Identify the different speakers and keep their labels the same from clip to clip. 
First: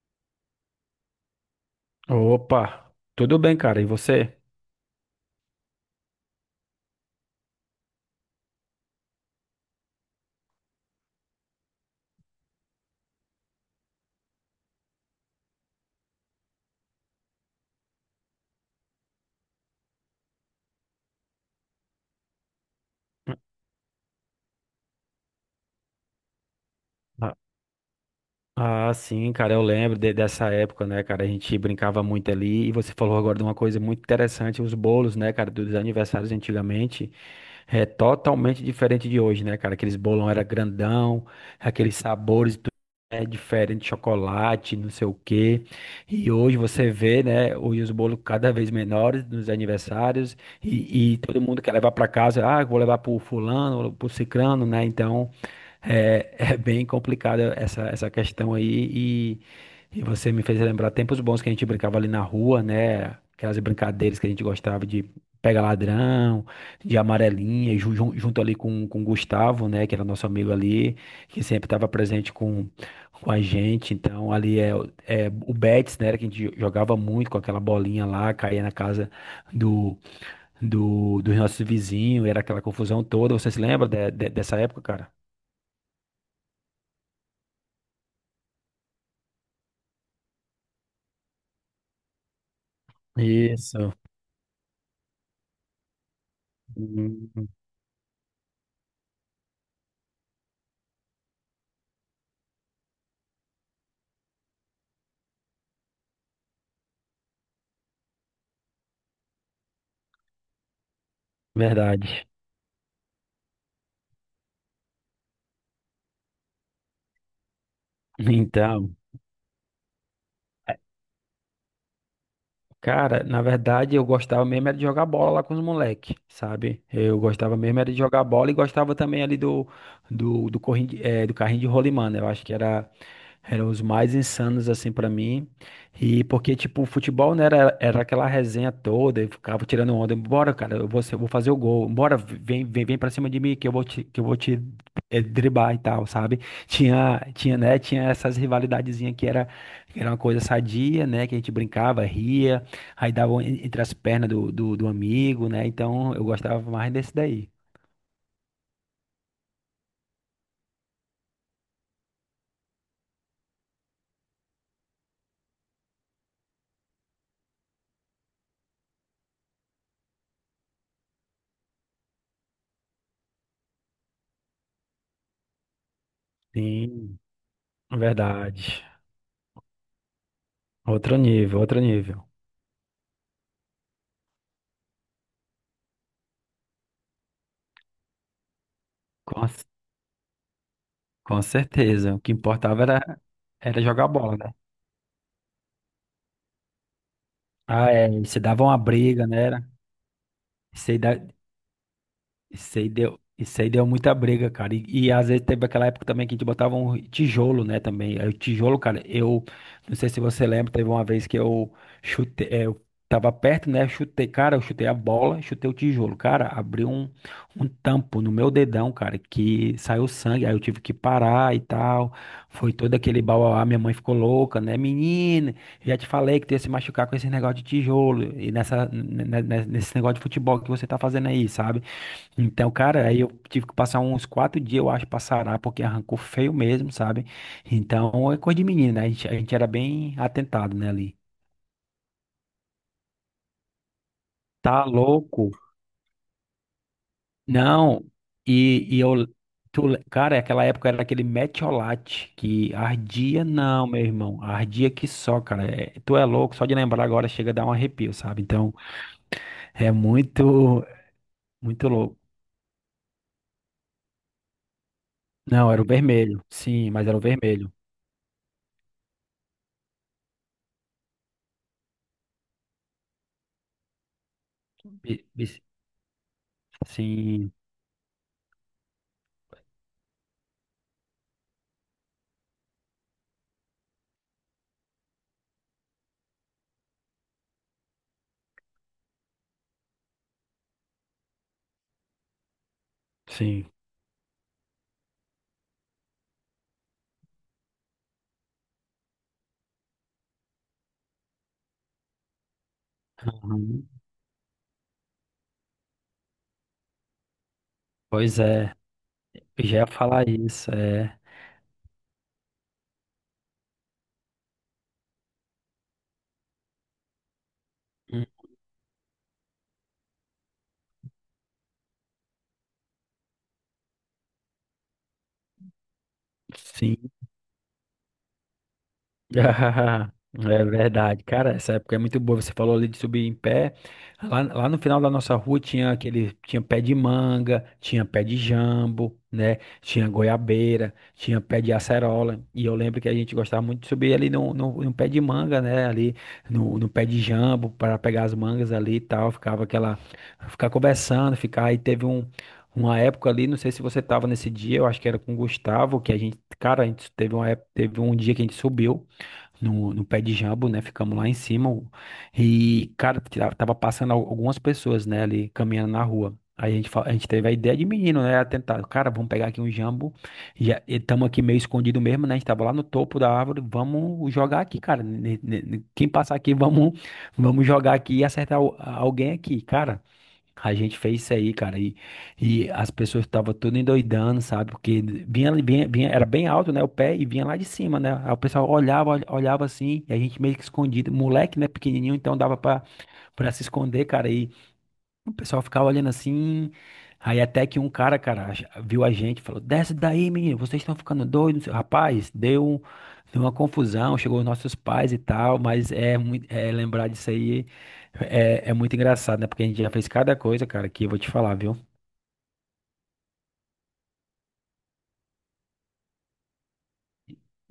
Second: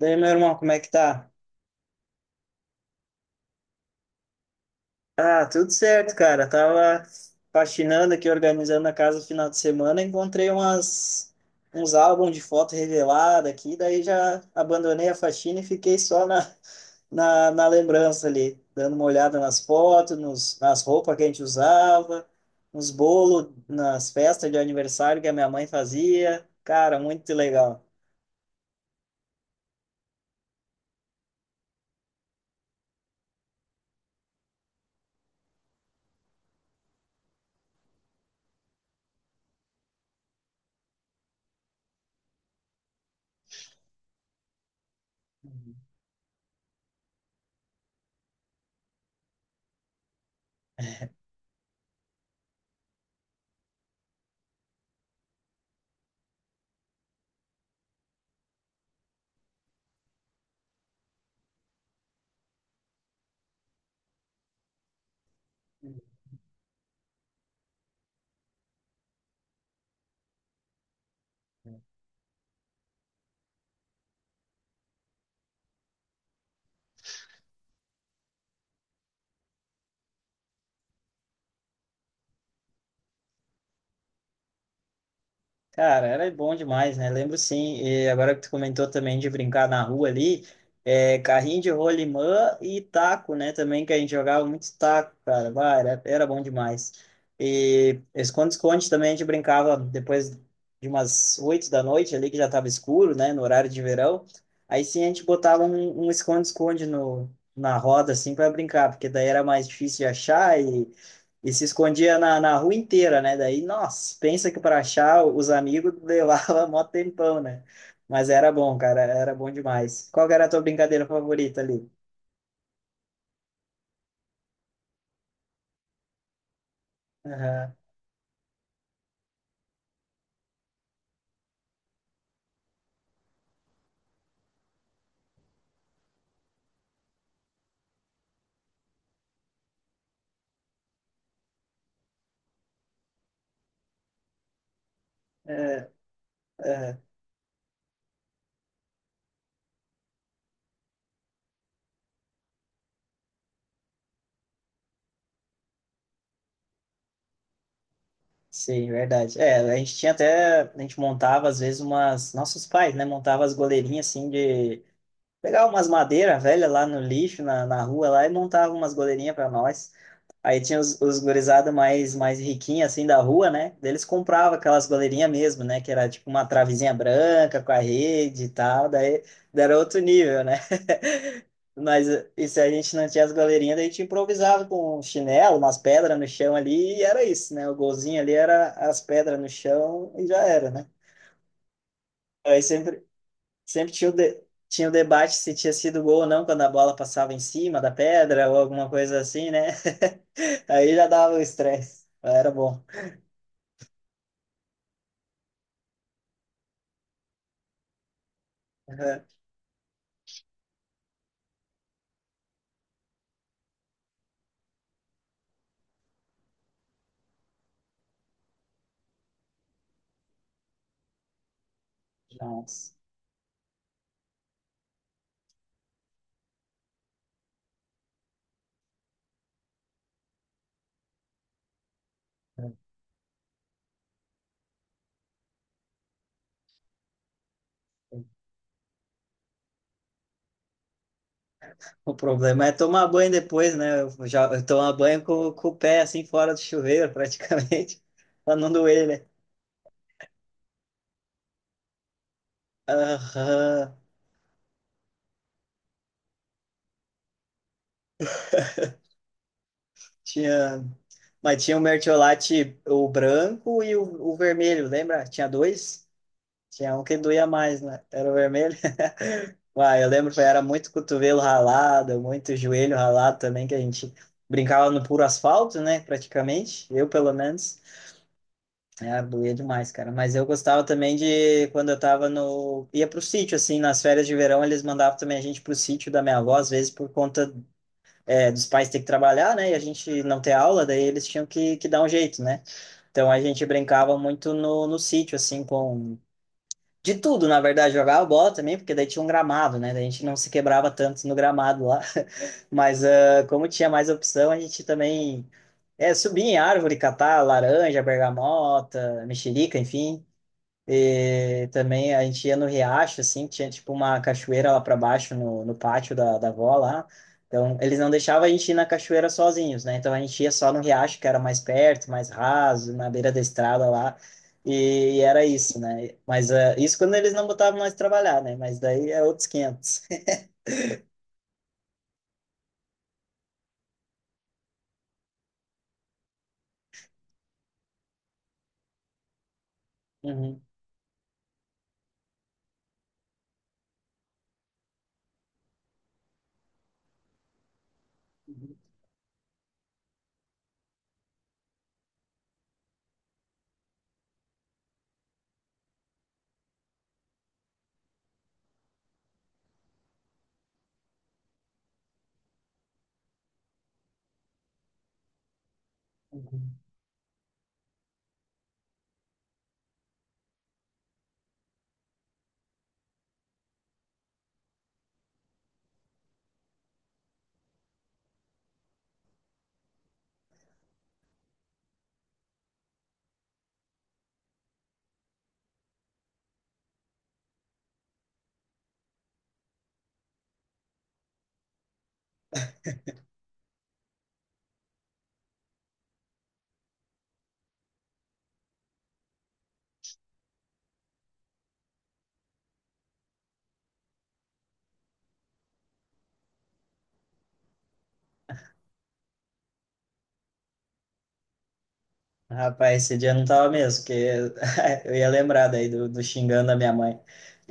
Speaker 1: Daí, meu irmão, como é que tá?
Speaker 2: Opa, tudo bem, cara? E você?
Speaker 1: Ah, tudo certo, cara. Tava faxinando aqui, organizando a casa no final de semana, encontrei umas uns álbuns de foto revelada aqui, daí já abandonei a faxina e fiquei só na lembrança ali, dando uma olhada nas fotos, nas roupas que a gente usava, nos bolos, nas festas de aniversário que a minha mãe fazia. Cara, muito legal.
Speaker 2: Ah, sim, cara, eu lembro dessa época, né, cara? A gente brincava muito ali. E você falou agora de uma coisa muito interessante, os bolos, né, cara, dos aniversários antigamente. É totalmente diferente de hoje, né, cara? Aqueles bolão era grandão, aqueles sabores tudo, né, diferente, chocolate, não sei o quê. E hoje você vê, né, hoje os bolos cada vez menores nos aniversários e todo mundo quer levar para casa. Ah, eu vou levar pro fulano, pro cicrano, né? Então. É, é bem complicada essa questão aí e, e você me fez lembrar tempos bons que a gente brincava ali na rua, né? Aquelas brincadeiras que a gente gostava de pega ladrão, de amarelinha, junto ali com o Gustavo, né? Que era nosso amigo ali, que sempre estava presente com a gente. Então ali é, é o Betis, né? Que a gente jogava muito com aquela bolinha lá, caía na casa do, dos nossos vizinhos, era aquela confusão toda. Você se lembra dessa época, cara?
Speaker 1: Cara, era bom demais, né? Lembro sim. E agora que tu comentou também de brincar na rua ali, é, carrinho de rolimã e taco, né? Também que
Speaker 2: Isso.
Speaker 1: a gente jogava muito taco, cara. Bah, era bom demais.
Speaker 2: Hum,
Speaker 1: E esconde-esconde também a gente brincava depois de umas oito da noite ali, que já tava escuro, né? No horário de verão. Aí sim a gente botava um esconde-esconde no, na roda, assim, para brincar, porque daí era mais difícil de achar e se escondia
Speaker 2: verdade.
Speaker 1: na rua inteira, né? Daí, nossa, pensa que para achar os amigos levava mó tempão, né? Mas era bom,
Speaker 2: Então,
Speaker 1: cara, era bom demais. Qual que era a tua
Speaker 2: é,
Speaker 1: brincadeira favorita ali?
Speaker 2: cara, na verdade eu gostava mesmo era de jogar bola lá com os moleques, sabe? Eu gostava
Speaker 1: Aham,
Speaker 2: mesmo era de jogar bola e gostava também ali do carrinho de rolimã, né? Eu acho que eram os mais insanos, assim, pra mim. E porque, tipo, o futebol, né, era aquela resenha toda, eu ficava tirando onda. Bora, cara, eu vou fazer o gol. Bora, vem, vem, vem pra cima de mim que eu vou te, que eu vou te eh, driblar e
Speaker 1: é,
Speaker 2: tal, sabe?
Speaker 1: é,
Speaker 2: Tinha né, tinha essas rivalidadezinhas que era uma coisa sadia, né, que a gente brincava, ria, aí dava um entre as pernas do amigo, né? Então, eu gostava mais desse daí.
Speaker 1: sim, verdade. É, a gente tinha até, a gente montava às vezes umas, nossos pais, né? Montava as goleirinhas assim de, pegava umas madeiras velhas lá no lixo, na rua lá e montava umas goleirinhas para nós. Aí tinha os gurizada mais, mais riquinha, assim, da rua, né? Daí eles compravam aquelas goleirinhas mesmo, né? Que era tipo uma travezinha
Speaker 2: Sim,
Speaker 1: branca com a rede e
Speaker 2: verdade.
Speaker 1: tal. Daí era outro nível, né?
Speaker 2: Outro nível, outro
Speaker 1: Mas
Speaker 2: nível.
Speaker 1: e se a gente não tinha as goleirinhas, daí a gente improvisava com um chinelo, umas pedras no chão ali, e era isso, né? O golzinho ali era as pedras no chão e já era, né?
Speaker 2: Com certeza. O que
Speaker 1: Aí
Speaker 2: importava
Speaker 1: sempre,
Speaker 2: era
Speaker 1: sempre
Speaker 2: jogar
Speaker 1: tinha
Speaker 2: bola, né?
Speaker 1: tinha o debate se tinha sido gol ou não quando a bola passava em cima da
Speaker 2: Ah, é. E se
Speaker 1: pedra ou
Speaker 2: dava uma
Speaker 1: alguma coisa
Speaker 2: briga, né?
Speaker 1: assim, né?
Speaker 2: Era.
Speaker 1: Aí
Speaker 2: Se
Speaker 1: já
Speaker 2: da-
Speaker 1: dava o estresse. Era
Speaker 2: Isso
Speaker 1: bom.
Speaker 2: aí deu, isso aí deu muita briga, cara. E às vezes teve aquela época também que a gente botava um tijolo, né, também. Aí o tijolo, cara, eu não sei se você lembra, teve uma vez que eu chutei, eu tava perto, né, chutei, cara, eu chutei a bola, chutei o tijolo, cara, abriu um tampo no meu dedão, cara, que saiu sangue, aí eu tive que parar e tal. Foi
Speaker 1: Nossa.
Speaker 2: todo aquele bauauá, minha mãe ficou louca, né, menina, já te falei que tu ia se machucar com esse negócio de tijolo e nesse negócio de futebol que você tá fazendo aí, sabe? Então, cara, aí eu tive que passar uns 4 dias, eu acho, pra sarar, porque arrancou feio mesmo, sabe? Então, é coisa de menino, né? A gente era bem atentado, né, ali.
Speaker 1: O problema é tomar banho depois, né? Eu
Speaker 2: Tá
Speaker 1: tomo banho
Speaker 2: louco?
Speaker 1: com o pé assim fora do chuveiro, praticamente,
Speaker 2: Não,
Speaker 1: pra não
Speaker 2: e
Speaker 1: doer, né?
Speaker 2: eu... Cara, aquela época era aquele metiolate que ardia, não,
Speaker 1: Aham.
Speaker 2: meu irmão, ardia que só, cara. É, tu é louco, só de lembrar agora chega a dar um arrepio, sabe? Então, é
Speaker 1: Tinha,
Speaker 2: muito,
Speaker 1: mas tinha o
Speaker 2: muito louco.
Speaker 1: mertiolate, o branco e o vermelho, lembra? Tinha
Speaker 2: Não, era o
Speaker 1: dois?
Speaker 2: vermelho, sim,
Speaker 1: Tinha um
Speaker 2: mas era
Speaker 1: que
Speaker 2: o
Speaker 1: doía
Speaker 2: vermelho.
Speaker 1: mais, né? Era o vermelho. Uai, eu lembro que era muito cotovelo ralado, muito joelho ralado também, que a gente brincava no puro
Speaker 2: Bi- bi-
Speaker 1: asfalto, né? Praticamente, eu pelo
Speaker 2: Sim,
Speaker 1: menos. É, Arbuia é demais, cara. Mas eu gostava também de quando eu tava no. ia pro sítio, assim, nas férias de verão, eles mandavam também a gente pro sítio da minha avó, às vezes por conta dos pais ter que trabalhar, né? E a gente não ter aula, daí eles tinham que dar um jeito, né? Então a gente
Speaker 2: sim.
Speaker 1: brincava muito no sítio, assim, com. De tudo, na verdade, jogava bola também, porque daí tinha um gramado, né? Daí a gente não se quebrava tanto no gramado lá. Mas como
Speaker 2: Uhum.
Speaker 1: tinha mais opção, a gente também. É, subir em árvore, catar laranja,
Speaker 2: Pois é,
Speaker 1: bergamota,
Speaker 2: eu
Speaker 1: mexerica,
Speaker 2: já ia
Speaker 1: enfim.
Speaker 2: falar isso, é.
Speaker 1: E também a gente ia no riacho, assim, tinha tipo uma cachoeira lá para baixo no pátio da avó lá. Então, eles não
Speaker 2: Hum,
Speaker 1: deixavam a gente ir na cachoeira sozinhos, né? Então, a gente ia só no riacho, que era mais perto, mais raso, na beira da estrada lá. E, era isso, né? Mas isso
Speaker 2: sim.
Speaker 1: quando eles não botavam nós trabalhar, né? Mas daí é outros quinhentos.
Speaker 2: É verdade, cara. Essa época é muito boa. Você falou ali de subir em pé. Lá no final da nossa rua tinha aquele, tinha pé de manga, tinha pé de jambo, né? Tinha goiabeira, tinha pé de acerola. E eu lembro que a gente gostava muito de subir ali no pé de manga, né? Ali no pé de jambo para pegar as mangas ali e tal. Ficava aquela, ficar conversando, ficar. Aí teve uma época ali, não sei se você tava nesse dia, eu acho que era com o Gustavo, que a gente, cara, a gente teve uma época, teve um dia que a gente subiu no pé de jambo, né? Ficamos lá em cima. E, cara, tava passando algumas pessoas, né, ali caminhando na rua. Aí a
Speaker 1: Uhum.
Speaker 2: gente, fa- a gente teve a ideia de menino, né? Tentar, cara, vamos pegar aqui um jambo. Já estamos aqui meio escondido mesmo, né? A gente tava lá no topo da árvore. Vamos jogar aqui, cara. Quem passar aqui, vamos jogar aqui e acertar alguém aqui, cara. A gente fez isso aí, cara, e as pessoas estavam tudo endoidando, sabe? Porque vinha, era bem alto, né? O pé e vinha lá de cima, né? Aí o pessoal olhava assim, e a gente meio que escondido. Moleque, né? Pequenininho, então dava pra se esconder, cara. O pessoal ficava olhando assim. Aí até que um cara, viu a gente, e falou: Desce daí, menino, vocês estão ficando doidos. Rapaz, deu uma confusão, chegou os nossos pais e tal, mas é, muito, é lembrar disso aí é muito engraçado, né? Porque a gente já fez cada coisa, cara, que eu vou te falar, viu?
Speaker 1: Rapaz, esse dia eu não tava mesmo, porque eu ia lembrar daí do xingando a minha mãe.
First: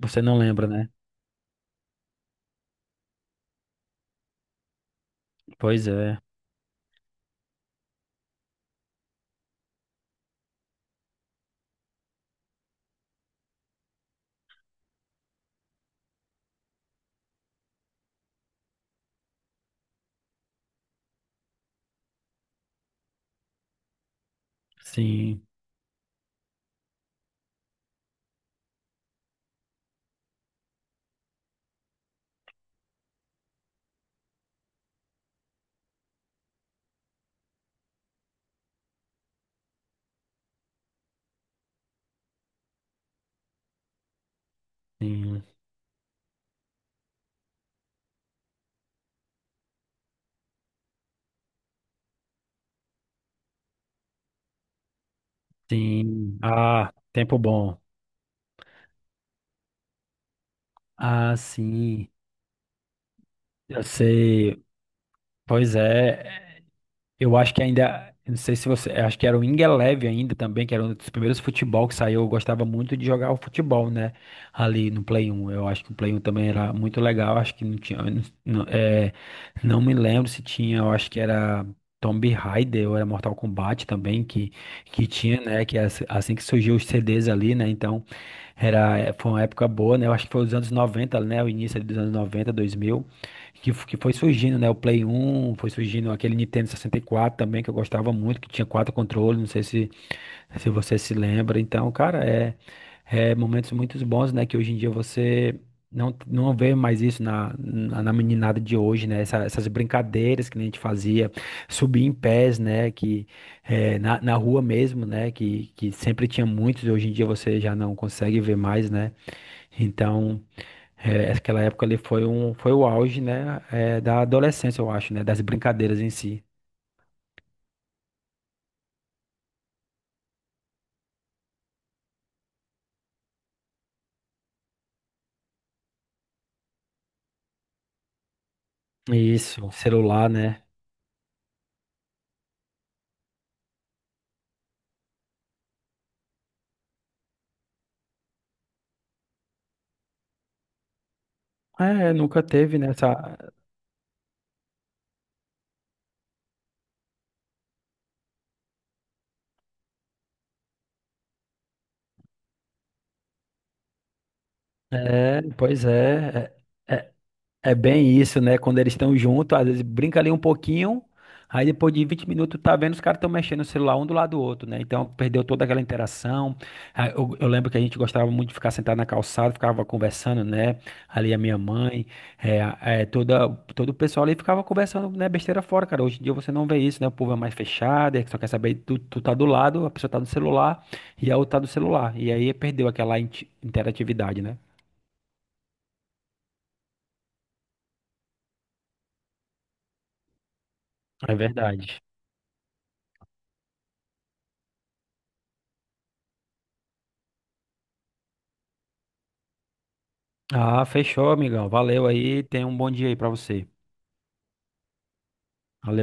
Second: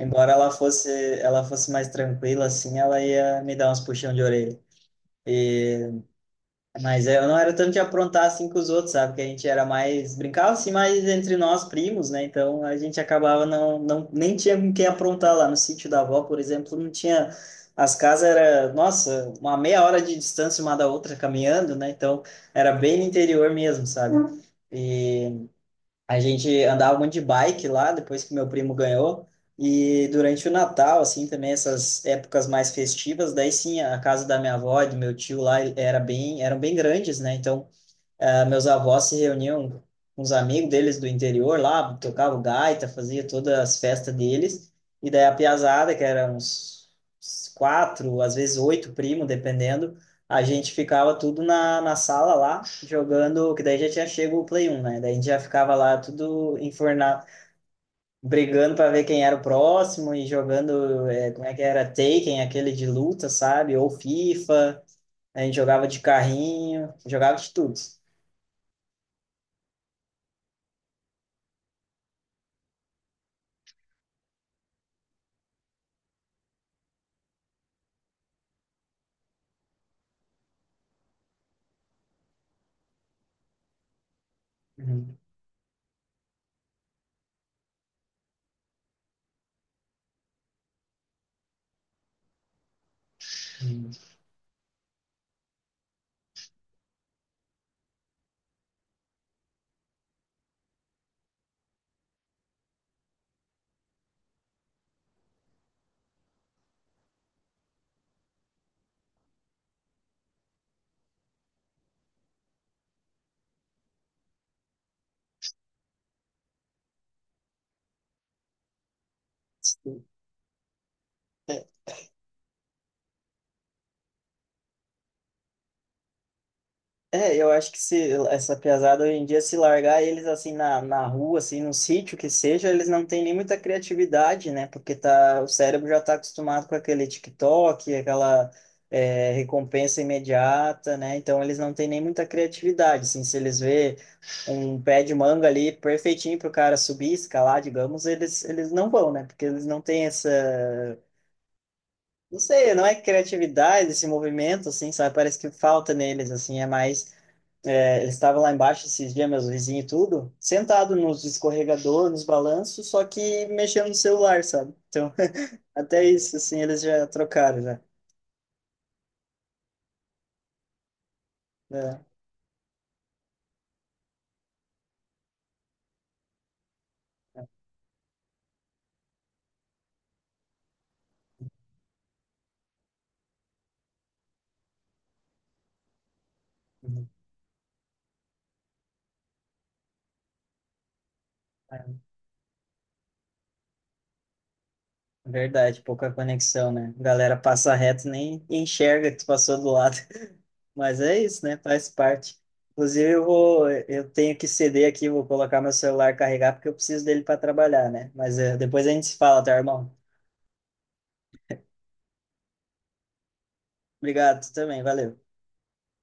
Speaker 2: Você não
Speaker 1: ela
Speaker 2: lembra,
Speaker 1: fosse,
Speaker 2: né?
Speaker 1: ela fosse mais tranquila, assim, ela ia me dar uns puxão de orelha.
Speaker 2: Pois
Speaker 1: E,
Speaker 2: é.
Speaker 1: mas eu não era tanto de aprontar assim com os outros, sabe? Que a gente era mais, brincava assim mais entre nós primos, né? Então a gente acabava não nem tinha com quem aprontar lá no sítio da avó, por exemplo, não tinha, as casas era, nossa, uma meia hora de distância uma da outra caminhando, né? Então era bem no interior mesmo, sabe?
Speaker 2: Sim,
Speaker 1: E a gente andava muito de bike lá, depois que meu primo ganhou. E durante o Natal, assim, também essas épocas mais festivas, daí sim, a casa da minha avó e do meu tio lá, era bem, eram bem grandes, né? Então, ah, meus avós se reuniam com os amigos deles do interior lá, tocavam gaita, fazia todas as festas deles. E daí a
Speaker 2: sim,
Speaker 1: piazada, que era uns quatro, às vezes oito primos, dependendo, a gente ficava tudo na sala lá, jogando, que daí já tinha chego o Play 1, né? Daí a gente já ficava lá
Speaker 2: sim.
Speaker 1: tudo
Speaker 2: Ah,
Speaker 1: enfornado,
Speaker 2: tempo bom.
Speaker 1: brigando para ver quem era o próximo e jogando,
Speaker 2: Ah,
Speaker 1: como é que era,
Speaker 2: sim.
Speaker 1: Taken, aquele de luta, sabe?
Speaker 2: Eu
Speaker 1: Ou
Speaker 2: sei.
Speaker 1: FIFA, a gente
Speaker 2: Pois
Speaker 1: jogava de
Speaker 2: é.
Speaker 1: carrinho, jogava
Speaker 2: Eu
Speaker 1: de
Speaker 2: acho que
Speaker 1: tudo.
Speaker 2: ainda, eu não sei se você, eu acho que era o Ingeleve ainda também, que era um dos primeiros futebol que saiu. Eu gostava muito de jogar o futebol, né? Ali no Play 1. Eu acho que o Play 1 também era muito legal. Acho que não tinha, eu não, não- é, não me lembro se tinha, eu acho que era Tomb Raider ou era Mortal Kombat também que
Speaker 1: Uhum.
Speaker 2: tinha, né? Que é assim que surgiu os CDs ali, né? Então, foi uma época boa, né? Eu acho que foi os anos 90, né? O início ali dos anos 90, dois mil. Que foi surgindo, né? O Play 1, foi surgindo aquele Nintendo 64 também, que eu gostava muito, que tinha quatro controles, não sei se você se lembra. Então, cara, é momentos muito bons, né? Que hoje em dia você não vê mais isso na meninada de hoje, né? Essas brincadeiras que a gente fazia, subir em pés, né? Que na rua mesmo, né? Que sempre tinha muitos, hoje em dia você já não consegue ver mais, né?
Speaker 1: Sim.
Speaker 2: Então. É, aquela
Speaker 1: É,
Speaker 2: época ali foi o auge, né, da adolescência, eu acho, né, das brincadeiras em si.
Speaker 1: eu acho que se essa pesada hoje em dia, se largar eles assim na rua, assim, no sítio que seja, eles não têm nem muita criatividade, né? Porque tá, o cérebro já está acostumado com aquele TikTok, aquela
Speaker 2: Isso,
Speaker 1: recompensa
Speaker 2: celular, né?
Speaker 1: imediata, né? Então eles não têm nem muita criatividade, assim, se eles vê um pé de manga ali perfeitinho para o cara subir, escalar, digamos, eles não vão, né? Porque eles não têm essa,
Speaker 2: É,
Speaker 1: não
Speaker 2: nunca
Speaker 1: sei,
Speaker 2: teve,
Speaker 1: não
Speaker 2: né,
Speaker 1: é
Speaker 2: essa...
Speaker 1: criatividade esse movimento, assim, sabe? Parece que falta neles, assim, é mais. Ele estava lá embaixo esses dias, meus vizinhos e tudo, sentado nos escorregador, nos balanços, só que mexendo no celular, sabe? Então,
Speaker 2: É, pois
Speaker 1: até isso,
Speaker 2: é,
Speaker 1: assim, eles
Speaker 2: é,
Speaker 1: já
Speaker 2: é,
Speaker 1: trocaram,
Speaker 2: É
Speaker 1: já.
Speaker 2: bem isso, né? Quando eles estão juntos, às vezes brinca ali um pouquinho, aí depois
Speaker 1: É.
Speaker 2: de 20 minutos tá vendo os caras estão mexendo no celular um do lado do outro, né? Então perdeu toda aquela interação. Ah, eu lembro que a gente gostava muito de ficar sentado na calçada, ficava conversando, né? Ali a minha mãe, é, a- é, toda, todo o pessoal ali ficava conversando, né? Besteira fora, cara. Hoje em dia você não vê isso,
Speaker 1: Uhum.
Speaker 2: né? O povo é mais fechado, é que só quer saber, tu tá do lado, a pessoa tá no celular e a outra tá do
Speaker 1: É
Speaker 2: celular. E aí perdeu aquela interatividade, né?
Speaker 1: verdade, pouca conexão, né? A galera passa reto, nem enxerga que tu passou do lado. Mas é
Speaker 2: É
Speaker 1: isso, né? Faz
Speaker 2: verdade.
Speaker 1: parte. Inclusive, eu tenho que ceder aqui, vou colocar meu celular carregar, porque eu preciso dele para trabalhar, né? Mas é, depois a gente se fala, tá, irmão?
Speaker 2: Ah, fechou, amigão. Valeu aí. Tenha um bom dia aí pra você.
Speaker 1: Obrigado, tu também, valeu.
Speaker 2: Valeu.